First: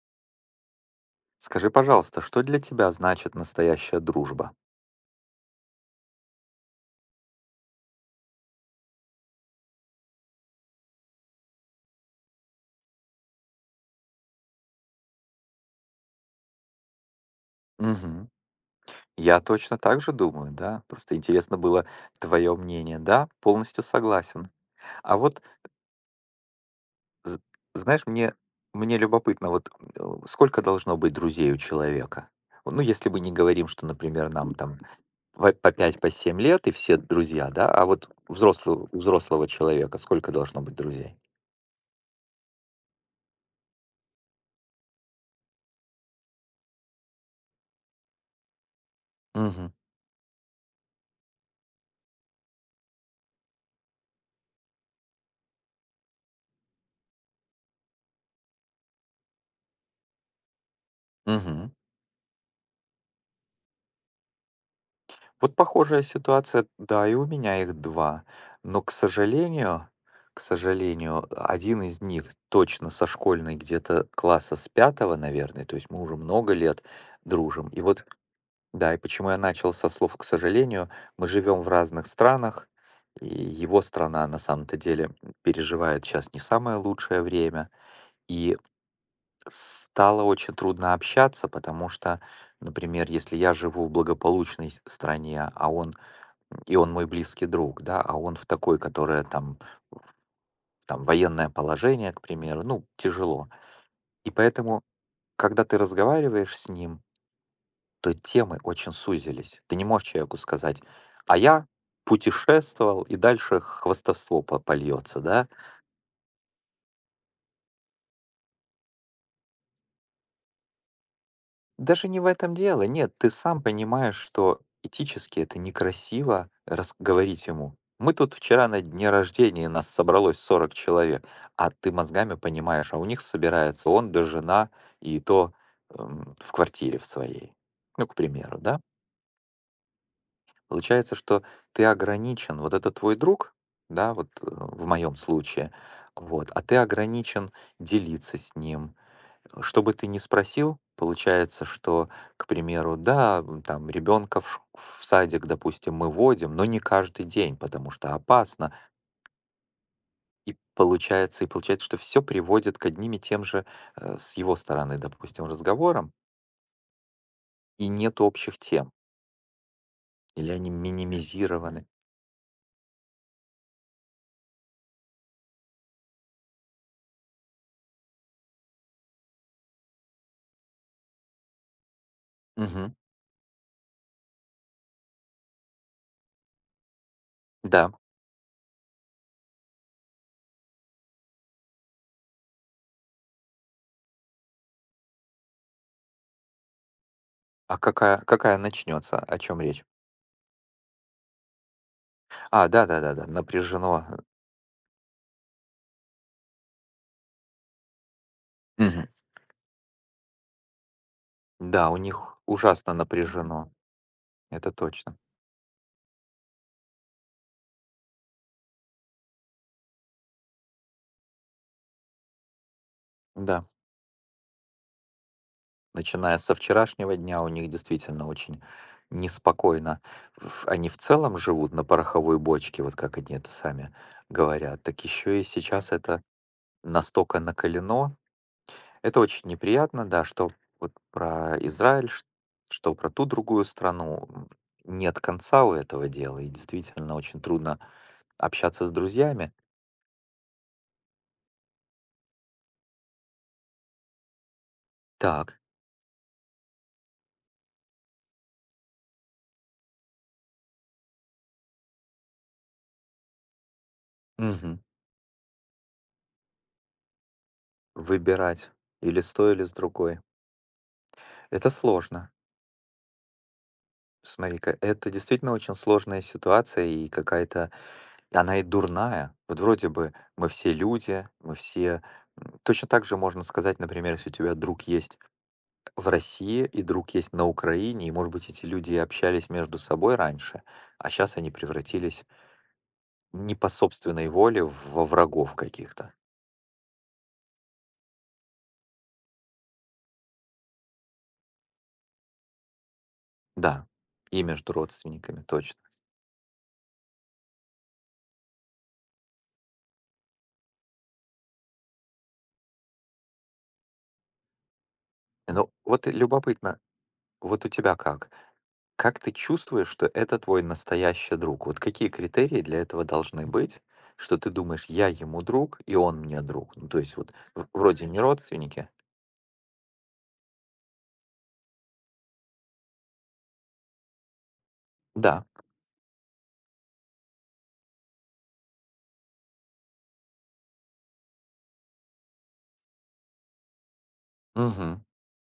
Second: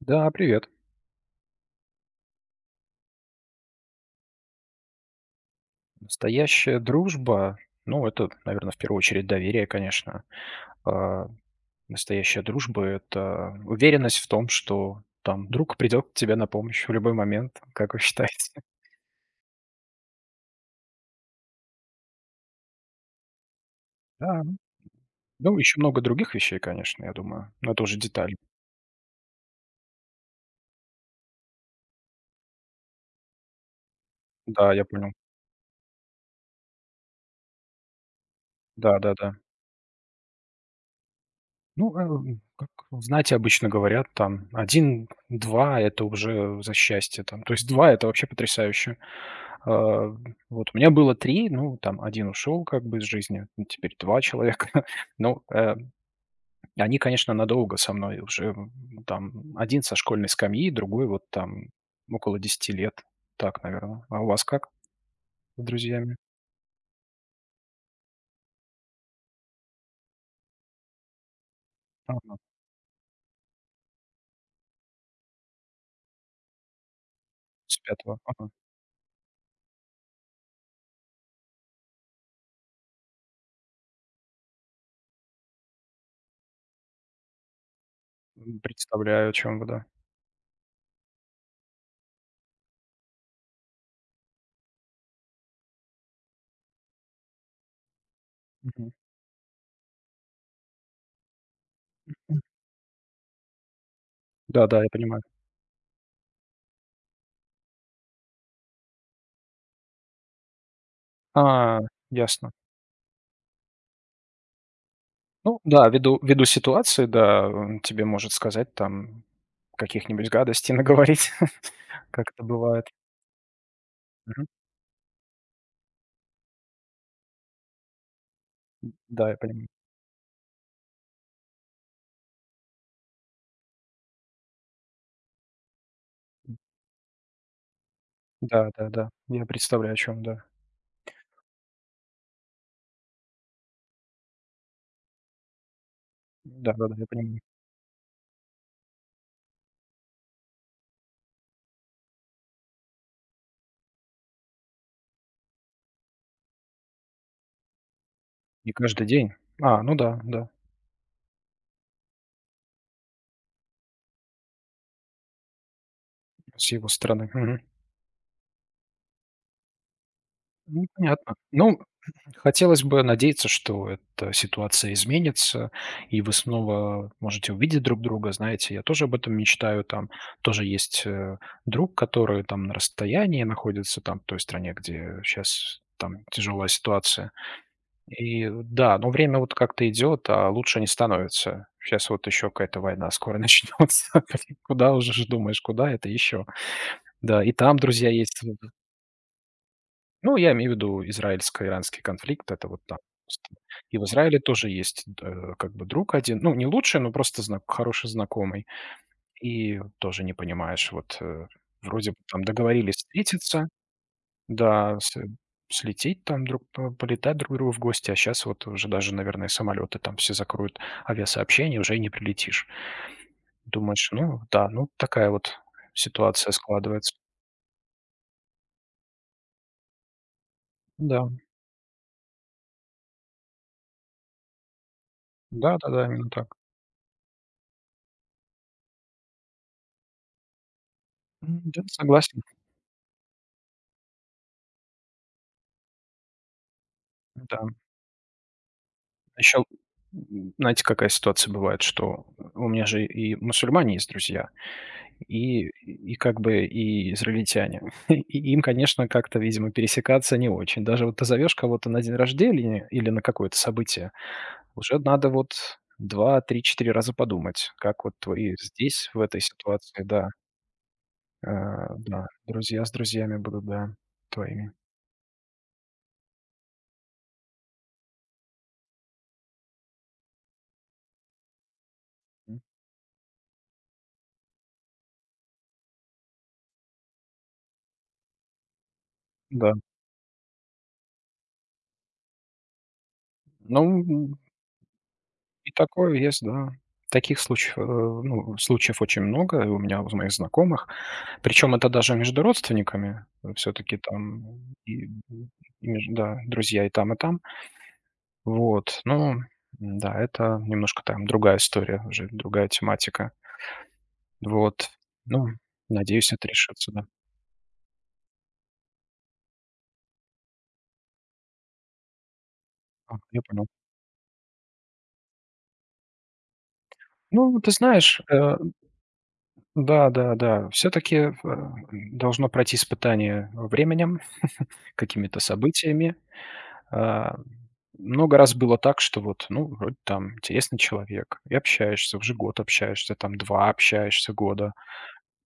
Да, привет. Скажи, пожалуйста, что для тебя значит настоящая дружба? Настоящая дружба, ну, это, наверное, в первую очередь доверие, конечно. А, Настоящая дружба– это уверенность в том, что там друг придет к тебе на помощь в любой момент, как вы Мгм. считаете. Я точно так же думаю, да. Просто интересно было твое мнение. Да, полностью Да, согласен. А вот, ну, еще много других вещей, конечно, я з- думаю, но это уже знаешь, мне, деталь. мне любопытно, вот сколько должно быть друзей у человека? Ну, если мы не говорим, что, например, нам Да, там я понял. По 5-7 лет и все друзья, да, а вот взрослого, у Да-да-да. взрослого человека сколько должно быть друзей? Ну, как, знаете, обычно говорят там один, два, это уже за счастье там. То есть два это вообще потрясающе. А, вот у меня было 3, ну, там один ушел как бы из жизни, ну, теперь 2 человека. Ну, они, конечно, надолго со мной уже, там один со школьной скамьи, другой вот там Угу. около 10 лет. Так, наверное. А у вас как Вот с похожая друзьями? ситуация, да, и у меня их два. Но, к сожалению, один из них Ага, точно со школьной где-то класса с пятого, наверное, то есть мы уже много лет дружим. с И вот, пятого. Ага. да, и почему я начал со слов "к сожалению", мы живем в разных странах, и его страна на самом-то деле переживает сейчас не самое лучшее время, и Представляю, о чем вы, да. стало очень трудно общаться, потому что, например, если я живу в благополучной с стране, а он и он мой близкий друг, да, а он в такой, Мгм. которая там, там военное положение, к примеру, ну, тяжело. И поэтому, Да-да, я понимаю. когда ты разговариваешь с ним, то темы очень сузились. Ты не можешь человеку сказать, а я А, ясно. путешествовал, и дальше хвастовство польется, да. Ну да, ввиду ситуации, да, он тебе может сказать там каких-нибудь гадостей наговорить, Даже не в как это этом дело. бывает. Нет, ты сам понимаешь, Мгм. что этически это некрасиво говорить ему. Мы тут вчера на дне Да, я рождения понимаю. нас собралось 40 человек, а ты мозгами понимаешь, а у них собирается он да жена, и то в квартире в своей. Ну, к примеру, да? Да-да-да, я представляю, о чем, да. Получается, что ты ограничен, вот это твой друг, да, вот в моем случае, вот, а ты Да-да-да, я понимаю. ограничен делиться с ним, что бы ты ни спросил, получается, что, к примеру, да, там ребенка в садик, допустим, мы водим, но не каждый день, потому что опасно. Не каждый день. А, ну да, да, И получается, что все приводит к одним и тем же с его стороны, допустим, разговорам, с его стороны. Мгм. и нет общих тем, или они Ну, понятно. Ну, минимизированы. хотелось бы надеяться, что эта ситуация изменится, и вы снова можете увидеть друг друга. Знаете, я тоже об этом мечтаю. Там тоже есть друг, который там на Мгм. расстоянии находится, там, в той стране, где сейчас там тяжелая ситуация. Да. И да, но время вот как-то идет, а лучше не становится. Сейчас вот еще какая-то война скоро начнется. Куда уже ж думаешь, куда это еще? Да, и А там друзья какая, есть, какая начнется? О чем речь? ну, я имею в виду израильско-иранский конфликт. А, Это вот да, там да, да, да, просто. И напряжено. в Израиле тоже есть, как бы друг один. Ну, не лучший, но просто зна хороший знакомый. Мгм. И тоже не понимаешь, вот, Да, у вроде бы них там ужасно договорились встретиться, напряжено. Это да, точно. Слететь там друг по полетать друг к другу в гости, а сейчас вот уже даже, наверное, самолеты там все закроют, авиасообщение, уже и не прилетишь. Да. Думаешь: «Ну да, ну такая вот Начиная ситуация со складывается». вчерашнего дня у них действительно очень неспокойно. В они в Да, целом живут на пороховой бочке, вот как они это сами говорят, так еще и сейчас да-да-да, это именно так. настолько накалено. Это очень неприятно, да, что вот про Да, Израиль, согласен, что про ту другую страну. Нет конца у этого дела, и действительно очень да. трудно общаться с друзьями. Еще, знаете, какая ситуация бывает, что у меня же и мусульмане есть друзья, Так, и как бы и израильтяне. И им, конечно, как-то, видимо, пересекаться не очень. Даже вот позовешь кого-то на день рождения или на какое-то событие, мгм, уже надо вот 2, 3, 4 раза подумать, как вот твои выбирать здесь, в или с этой той, или с ситуации, другой. да, э, Это да, сложно. друзья с друзьями будут, да, твоими. Смотри-ка, это действительно очень сложная ситуация и какая-то... и она и дурная. Вот вроде бы мы все люди, мы все... М, точно так же можно сказать, например, если у тебя друг есть в России и друг есть на Украине, и, может быть, эти люди и общались да. между собой раньше, а сейчас они превратились не по Ну, собственной воле во врагов и каких-то. такое есть, да. Таких случаев, ну, случаев очень много у меня, у моих знакомых. Причем это даже между родственниками. Да, Все-таки и там между и, родственниками, точно. и да, друзья и там, и там. Вот. Ну, да, это немножко там другая история, уже другая тематика. Вот. Ну, Ну вот и надеюсь, это любопытно, решится, да. вот у тебя как? Как ты чувствуешь, что это твой настоящий друг? Вот какие критерии для этого А, я должны понял. быть, что ты думаешь, я ему друг, и он мне друг? Ну, то есть вот Ну, ты вроде не знаешь, родственники. да, да, да, все-таки должно пройти испытание временем, какими-то Да. событиями. А, много раз было так, что вот, ну, вроде там интересный человек, и общаешься, уже год общаешься, там 2, общаешься года, Мгм.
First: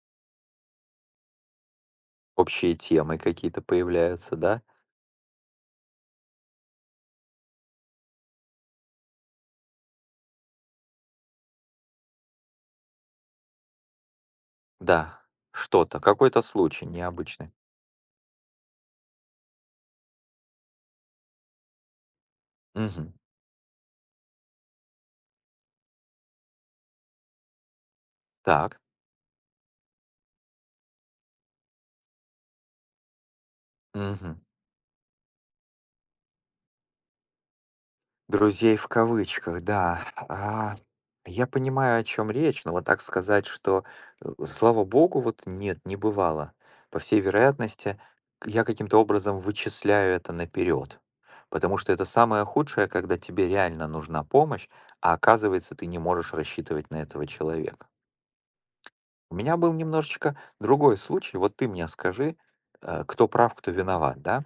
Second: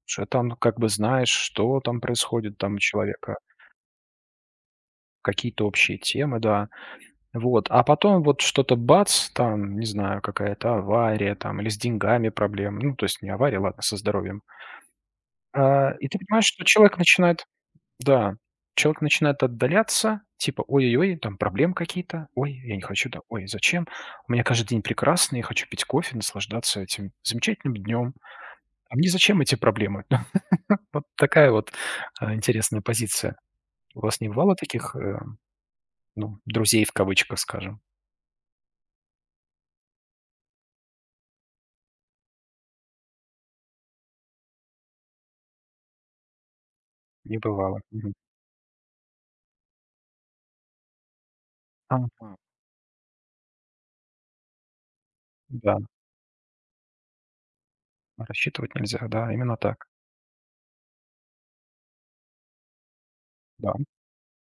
уже там как бы знаешь, что там происходит Общие там у темы человека, какие-то появляются, да? какие-то общие темы, да. Вот, а потом вот что-то бац, там, не знаю, какая-то авария там или с деньгами проблемы, ну, то есть не авария, ладно, со здоровьем. Да. А, Что-то, и ты какой-то понимаешь, что случай человек начинает. необычный. Да, человек начинает отдаляться, типа: «Ой-ой-ой, там проблемы какие-то, ой, я не хочу, Мгм. да, ой, зачем? У меня каждый день прекрасный, я хочу пить кофе, наслаждаться этим замечательным днем. Так. А мне зачем эти проблемы?» Вот такая вот, интересная позиция. У вас не Мгм. бывало таких, ну, «друзей» в кавычках, скажем? Друзей в кавычках, да. А, я понимаю, о чем речь, но вот так сказать, что, слава богу, вот нет, не бывало. По всей Не бывало. вероятности, Мгм. к я каким-то образом вычисляю это наперед, потому что это Ага. самое худшее, когда тебе реально нужна помощь, а оказывается, Да, ты не можешь рассчитывать на этого человека. рассчитывать нельзя. Да, У меня именно был так. немножечко другой случай. Вот ты мне скажи, кто прав, кто Да, виноват, да?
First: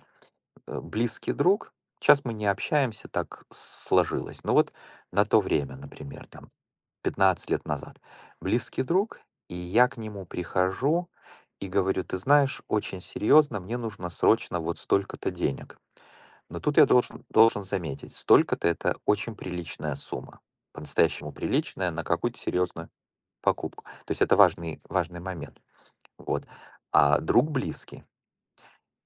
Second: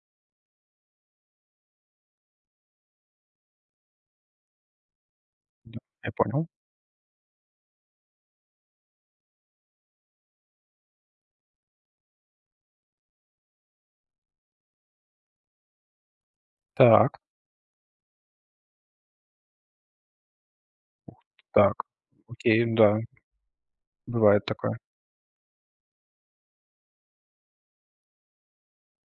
близкий друг. Сейчас мы не общаемся, так сложилось. Но вот на то время, да, я например, понял. там 15 лет назад, близкий друг, и я к нему прихожу и говорю, ты знаешь, очень серьезно, мне нужно срочно вот столько-то денег. Но тут я Так, должен заметить, столько-то это очень приличная сумма, по-настоящему так. приличная на какую-то Окей, серьезную да, покупку. То есть это бывает такое. важный момент. Вот. А друг близкий,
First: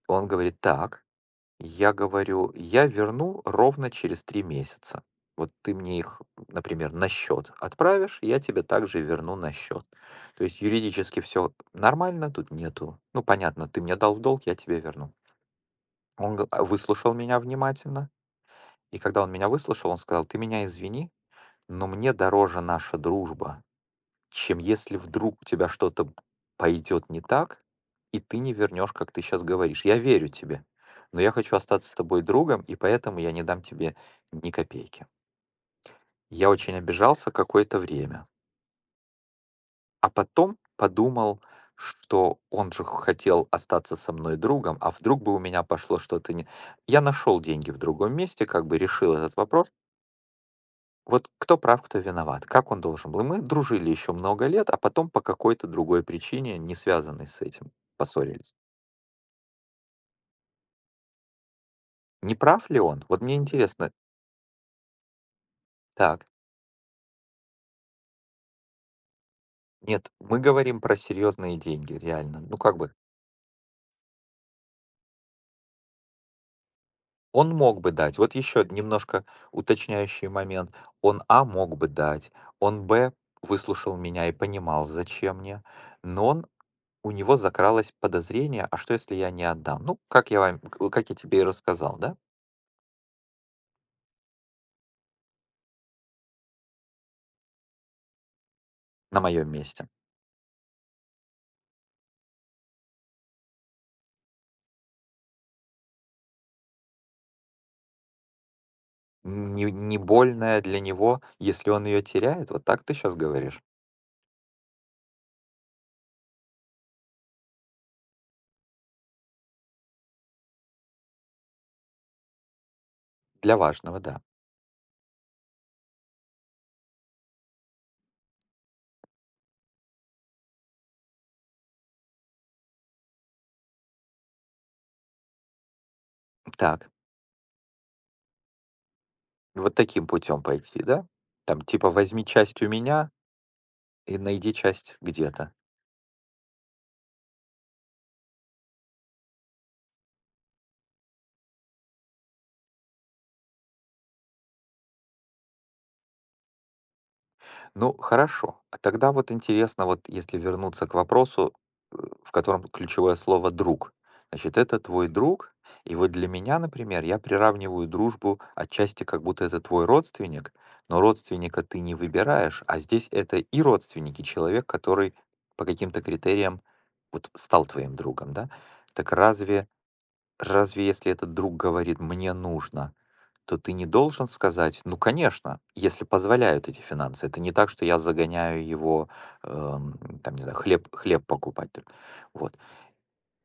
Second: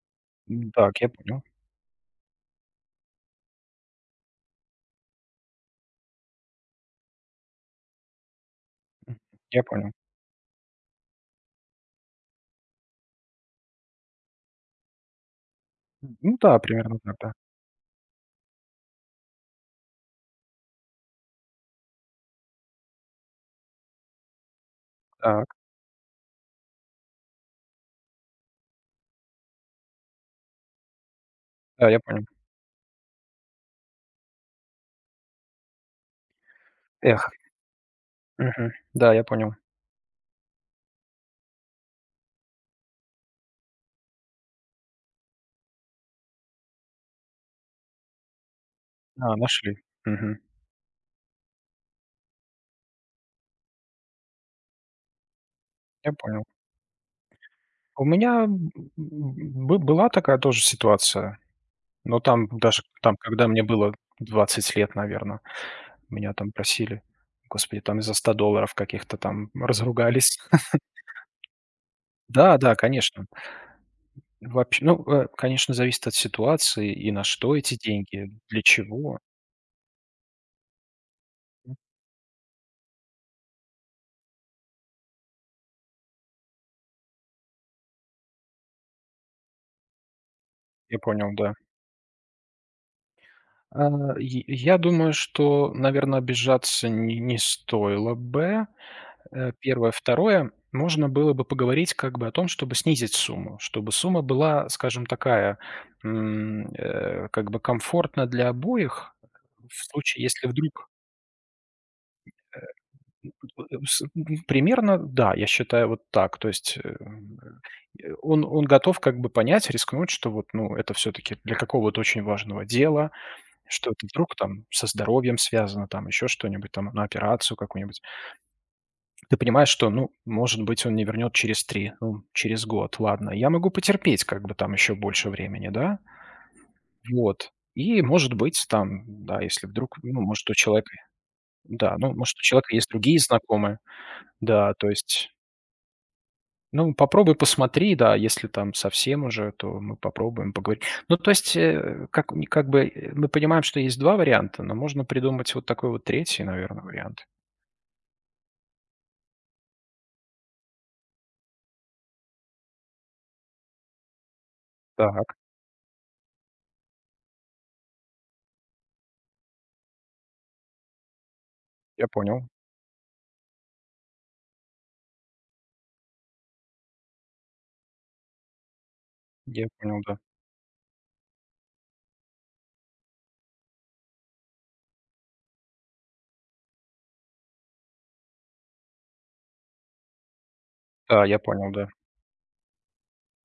он говорит, Так, так, я понял. я говорю, я верну ровно через 3 месяца. Вот ты мне их, например, на счет отправишь, я тебе также Мгм. верну на Я счет. понял. То есть юридически все нормально, тут нету. Ну, понятно, ты мне дал в долг, я тебе верну. Он Ну да, примерно выслушал так, да. меня внимательно, и когда он меня выслушал, он сказал, ты меня извини, но мне дороже наша дружба, чем если вдруг у Так, тебя что-то пойдет не так, и ты не вернешь, как ты сейчас говоришь. Я верю тебе, но я хочу остаться да, с я тобой понял. другом, и поэтому я не дам тебе ни копейки. Я очень Эх, обижался какое-то время, мгм. Да, я понял. а потом подумал, что он же хотел остаться со мной другом, а вдруг бы у меня пошло что-то не... Я нашел деньги в другом месте, как бы решил этот А, вопрос. нашли. Мгм. Вот кто прав, кто виноват? Как он должен был? И мы дружили еще много лет, а потом по какой-то другой Я понял. причине, не связанной с этим, У меня, поссорились. Бы была такая тоже ситуация, но Не там прав ли даже он? там, Вот мне когда мне интересно. было 20 лет, наверное, Так, меня там просили, господи, там из-за 100 долларов каких-то там нет, разругались. мы говорим про серьезные деньги, реально. Ну, Да, да, как бы, конечно. Вообще, ну, конечно, зависит от ситуации и на он что эти мог бы дать. деньги, Вот для еще чего. немножко уточняющий момент. Он, а, мог бы дать. Он, б, выслушал меня и понимал, зачем мне. Но он У него закралось подозрение, а что если я не отдам? Ну, как я вам, Я как я понял, тебе и да. рассказал, да, А, и я думаю, что, наверное, обижаться не стоило бы. на моем месте. 1. 2. Можно было бы поговорить как бы о том, чтобы снизить сумму, чтобы сумма была, скажем, такая, как бы комфортна для обоих Не в не случае, если больная для вдруг него, если он ее теряет? Вот так ты сейчас э, говоришь? э, с м, примерно, да, я считаю, вот так. То есть, он готов как бы понять, рискнуть, что вот, ну, это все таки для какого-то очень важного дела. Для Что важного, это да. вдруг там со здоровьем связано, там еще что-нибудь, там на операцию какую-нибудь. Ты понимаешь, что, ну, может быть, он не вернет через 3 ну, через год, ладно. Я могу потерпеть как бы там еще больше времени, да. Так, Вот. И, может быть, там, да, если вот вдруг, таким ну, путем может, у пойти, человека, да? Там типа да, ну, возьми может, у часть у человека есть меня другие знакомые, и найди да, то часть есть, где-то. ну, попробуй, посмотри, да, если там совсем уже, то мы попробуем поговорить. Ну, то есть, как бы мы понимаем, что есть 2 варианта, но можно придумать вот такой вот третий, наверное, вариант. Ну, хорошо. А тогда вот интересно, вот если вернуться к вопросу, э, в котором ключевое слово «друг». Значит, это твой Так, друг, и вот для меня, например, я приравниваю дружбу отчасти как будто это твой родственник, но родственника ты не я понял. выбираешь, а здесь это и родственник, и человек, который по каким-то критериям вот стал твоим другом, да? Так разве, Я понял, да. разве если этот друг говорит «мне нужно», то ты не должен сказать: "Ну, конечно, если позволяют эти финансы". Это не так, что я загоняю его, там, не знаю, хлеб Да, я покупать понял, да. только. Вот.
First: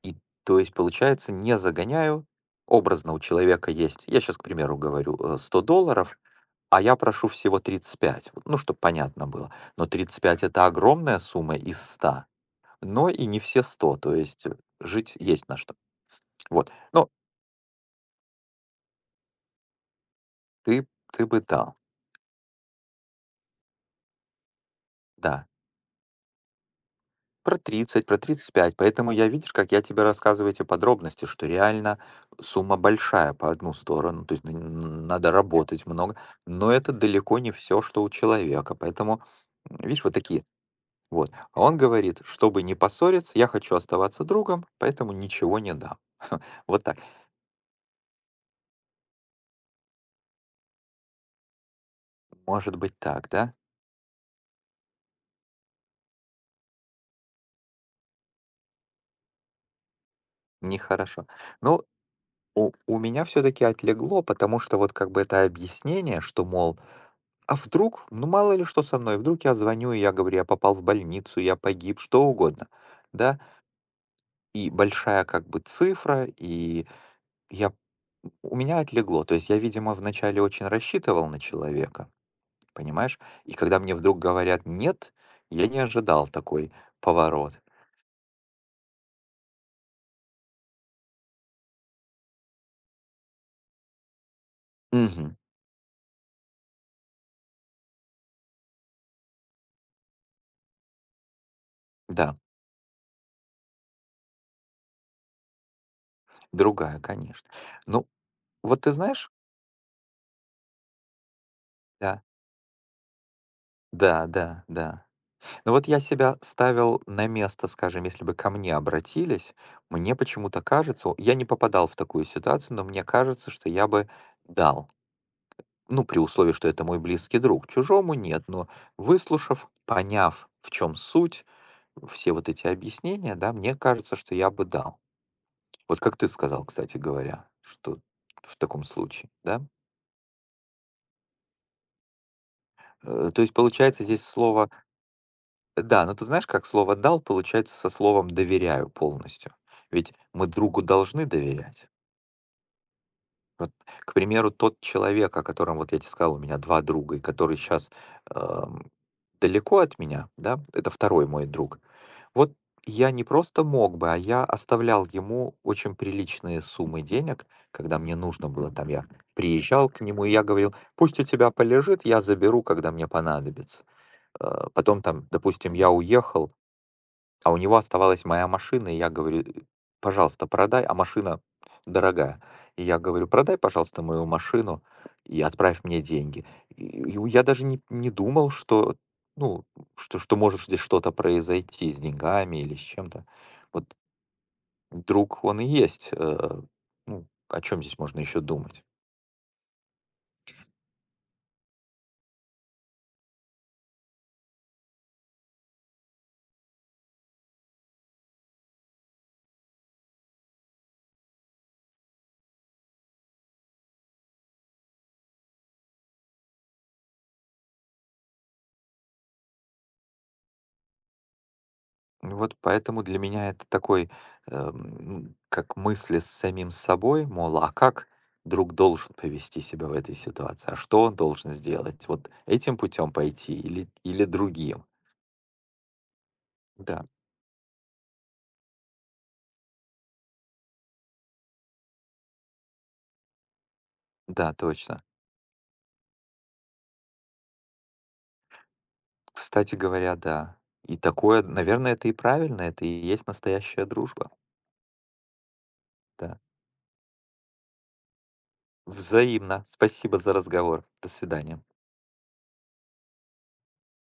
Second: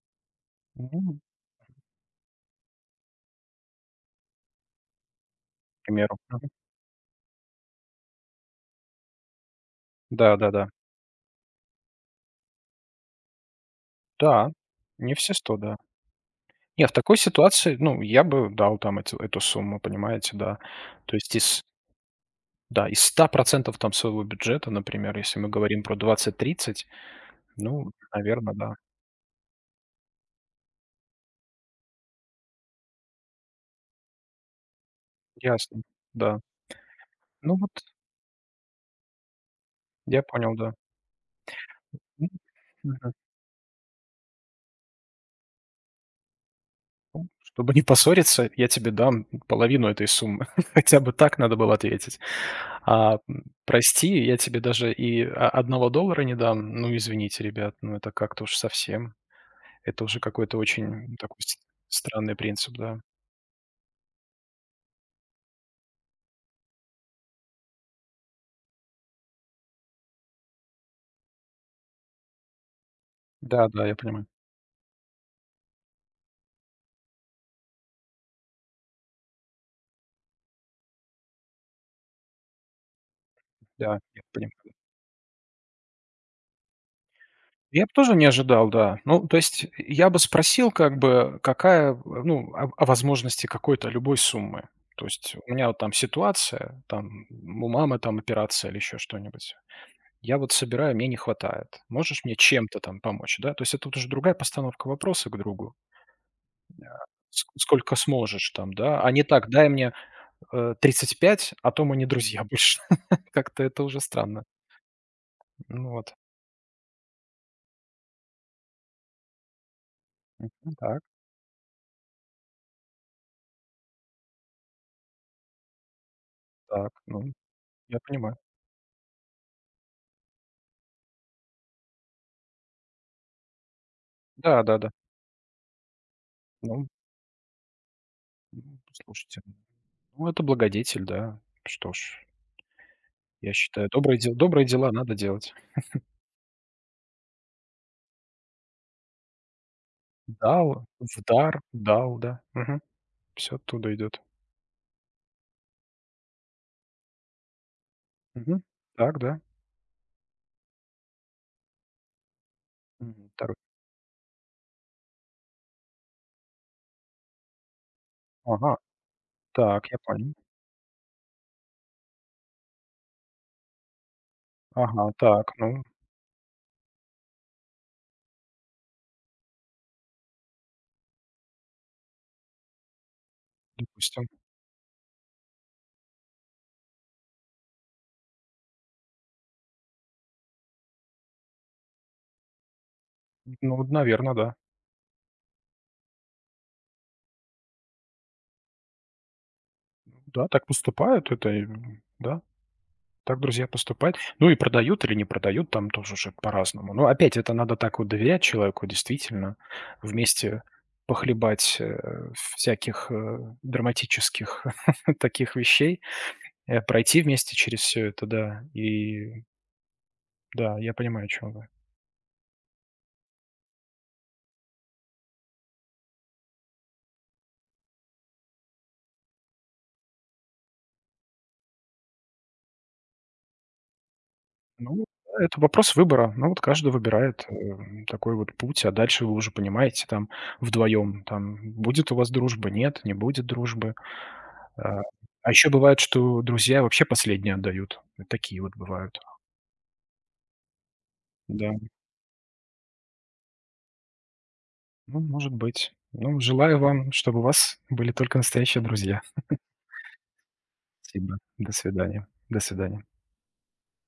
И то есть, Ну, получается, не загоняю. Образно у человека есть, я сейчас, к примеру, говорю, 100 к долларов, примеру. Мгм. а я прошу всего 35. Вот, ну, чтобы понятно было. Но 35 Да-да-да. Да, это да. огромная сумма из 100, но и не все 100, то есть, Да, не жить все есть на 100, что. да. Вот. Не, в Но такой ситуации, ну, я бы дал там эти эту сумму, понимаете, да. ты То ты есть бы дал. Из 100 процентов там своего бюджета, например, если Да. мы говорим про 20-30, ну, Про тридцать наверное, да. пять. Поэтому я, видишь, как я тебе рассказываю эти подробности, что реально сумма большая по одну сторону, то есть надо Ясно. работать много, Да. но это далеко не Ну вот, все, что у человека. Поэтому, видишь, вот я такие. понял, да. Вот. А он говорит, чтобы не Мгм. поссориться, я хочу оставаться другом, поэтому ничего не дам. Вот так. Чтобы не поссориться, я тебе дам половину этой суммы. Хотя бы так надо было ответить. Может быть А, так, да? прости, я тебе даже и о 1 доллара не дам. Ну, извините, ребят, ну это как-то уж совсем. Это уже какой-то очень Нехорошо. такой с Но странный у, принцип, у да. меня все-таки отлегло, потому что вот как бы это объяснение, что, мол, а вдруг, ну мало ли что со мной, вдруг я звоню, и я говорю, я попал в больницу, я погиб, что угодно, да, Да-да, я понимаю. и большая как бы цифра, и я, у меня отлегло, то есть я, видимо, вначале очень рассчитывал на человека, понимаешь, и когда мне Да, вдруг я понимаю. говорят «нет», я не ожидал такой поворот. Я б тоже не ожидал, да. Ну, то есть я бы спросил как бы, какая, ну, о возможности какой-то любой суммы. То Мгм. есть у меня вот там ситуация, там у мамы там операция или еще что-нибудь. Я вот собираю, мне не хватает. Можешь Да, мне чем-то там помочь, да? То есть это вот уже другая постановка вопроса к другу. другая, конечно. Сколько Ну, сможешь там, вот ты да? А не знаешь, так, дай мне 35, а то мы не да, друзья больше. Как-то это уже да, странно. да, да. Ну вот Ну я вот. себя ставил на место, скажем, если бы ко мне обратились, мне почему-то Ну так, кажется, о, я не попадал в такую ситуацию, но мне кажется, что я бы дал. Ну, при условии, что это так, мой ну, близкий друг. я Чужому понимаю. нет, но выслушав, поняв, в чем суть, все вот эти объяснения, да, мне кажется, что я Да, бы да, да. дал. Вот как ты сказал, Ну, кстати говоря, что в таком случае, слушайте, да? ну это благодетель, да. Что ж, то я есть, считаю, получается, добрые, здесь добрые слово. дела надо делать. Да, но ты знаешь, как слово "дал" получается со словом "доверяю" полностью. Ведь мы другу Дал, в должны дар, доверять. дал, да. Все Вот, оттуда к идет. примеру, тот человек, о котором вот я тебе сказал, у меня 2 друга, и который сейчас Мгм. Так, да. далеко от меня, да, это второй мой друг. Вот я не Мгм. Второй. просто мог бы, а я оставлял ему очень приличные суммы денег, когда мне нужно было. Ага, Там я приезжал так, я к нему, и понял. я говорил: "Пусть у тебя полежит, я заберу, когда мне понадобится". Потом Ага, там, так, ну, допустим, я уехал, а у него оставалась моя машина, и я говорю: "Пожалуйста, продай". А машина дорогая. И я говорю: "Продай, пожалуйста, мою допустим. машину и отправь мне деньги". И у я даже не думал, что, ну, что может здесь что-то произойти с деньгами или с чем-то. Ну, Вот наверное, да. друг он и есть, ну, о чем здесь можно еще думать? Да, так поступают, это, и, да, так друзья поступают. Ну и продают или не продают, там тоже уже по-разному. Но опять это надо так вот доверять человеку, действительно, вместе похлебать, всяких, драматических таких вещей, пройти вместе через все это, да. И да, я понимаю, о чём вы. Ну вот поэтому для меня это такой, как мысли с самим собой, мол, а как друг должен повести себя в этой ситуации, а что он должен сделать? Вот этим путем пойти или, или другим? Ну, это вопрос выбора. Ну, вот каждый Да, выбирает, такой вот путь, а дальше вы уже понимаете там вдвоем, там будет у вас дружба, нет, не будет дружбы. да, точно. А, а еще бывает, что друзья вообще последние отдают. И такие вот бывают. Кстати говоря, да. И такое, Да, наверное, это и правильно, это и есть настоящая дружба. ну, может быть. Да. Ну, желаю вам, чтобы у вас были только настоящие друзья. Взаимно. Спасибо за разговор. До Спасибо. свидания. До свидания. До свидания.